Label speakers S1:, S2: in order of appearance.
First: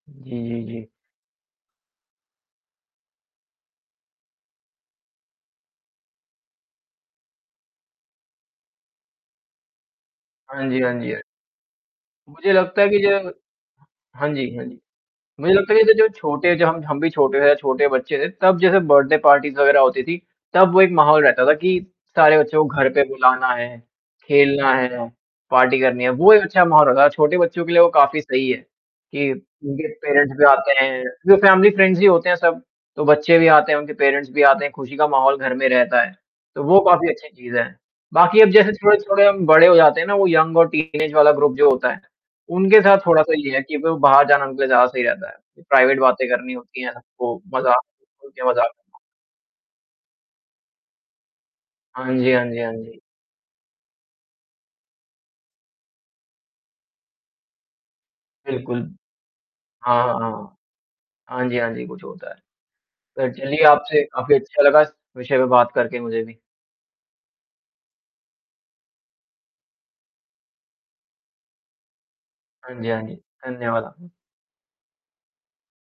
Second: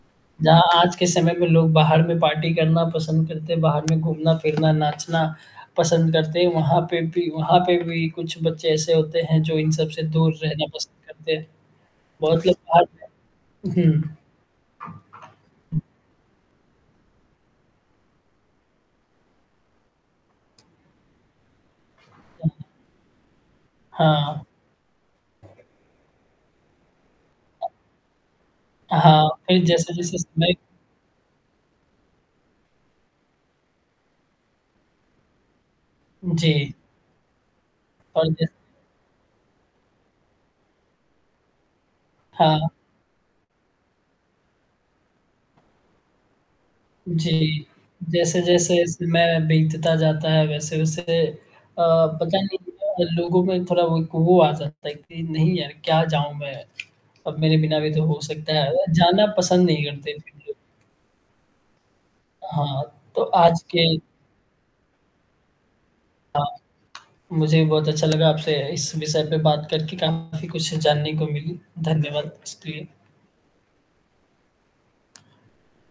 S1: जी,
S2: जहाँ
S1: जी, जी।
S2: आज के समय में लोग बाहर में पार्टी करना पसंद करते हैं, बाहर में घूमना-फिरना, नाचना पसंद करते हैं, वहाँ पे भी वहाँ पे भी कुछ बच्चे ऐसे होते हैं जो इन सब से दूर रहना
S1: हाँ जी, हाँ
S2: पसंद
S1: जी, अ
S2: करते हैं, बहुत
S1: मुझे
S2: लोग
S1: लगता है कि ज
S2: [unintelligible] हुँ।
S1: हाँ जी, हाँ जी। मुझे लगता है कि जै जो छोटे ज हम हम भी रहे या छोटे बच्चे थे, तब जैसे बर्थडे पार्टीज़ वग़ैरह होती थी, तब वो एक माहौल रहता था कि सारे बच्चों
S2: [unintelligible]
S1: को घर पे बुलाना है,
S2: हाँ, हाँ।
S1: खेलना है, पार्टी करनी है, वो एक अच्छा माहौल रहता था, छोटे बच्चों के लिए वो काफ़ी सही है
S2: हाँ,
S1: कि
S2: फिर
S1: उनके
S2: जैसे-जैसे
S1: पेरेंट्स भी
S2: समय
S1: आते हैं, वैसे हम भी फ्रेंड्स ही होते हैं सब, तो बच्चे भी आते हैं, उनके पेरेंट्स भी आते हैं, खुशी का माहौल घर में रहता है, तो
S2: जी।
S1: वो काफ़ी अच्छी चीज़ है,
S2: और
S1: बाकी अब
S2: जिस
S1: जैसे थोड़े थोड़े हम बड़े हो जाते हैं ना, वो यंग और टीनेज वाला ग्रुप जो होता है,
S2: हाँ।
S1: उनके साथ थोड़ा-सा ये है कि अब बाहर जाना उनके लिए ज़्यादा सही रहता है, प्राइवेट बातें करनी होती हैं, तो
S2: जी।
S1: मज़ा खुल के मज़ा
S2: जैसे-जैसे समय बीतता जाता है, वैसे-वैसे अ,
S1: हाँ जी,
S2: पता
S1: हाँ
S2: नहीं
S1: जी, हाँ जी।
S2: क्यों लोगों में थोड़ा वो आ जाता है कि नहीं यार क्या जाऊँ मैं, अब मेरे बिना भी तो हो सकता है,
S1: बिल्कुल।
S2: जाना पसंद नहीं
S1: हाँ,
S2: करते
S1: हाँ,
S2: फिर लोग।
S1: हाँ। हाँ जी, हाँ जी, कुछ होता है।
S2: हाँ, तो
S1: फिर
S2: आज
S1: चलिए
S2: के
S1: आपसे, काफ़ी अच्छा लगा इस विषय पे बात करके मुझे भी।
S2: हाँ, मुझे भी बहुत अच्छा लगा आपसे इस विषय पे बात करके, काफ़ी कुछ जानने को मिली, धन्यवाद इसके
S1: हाँ
S2: लिए।
S1: जी, हाँ जी। धन्यवाद [unintelligible]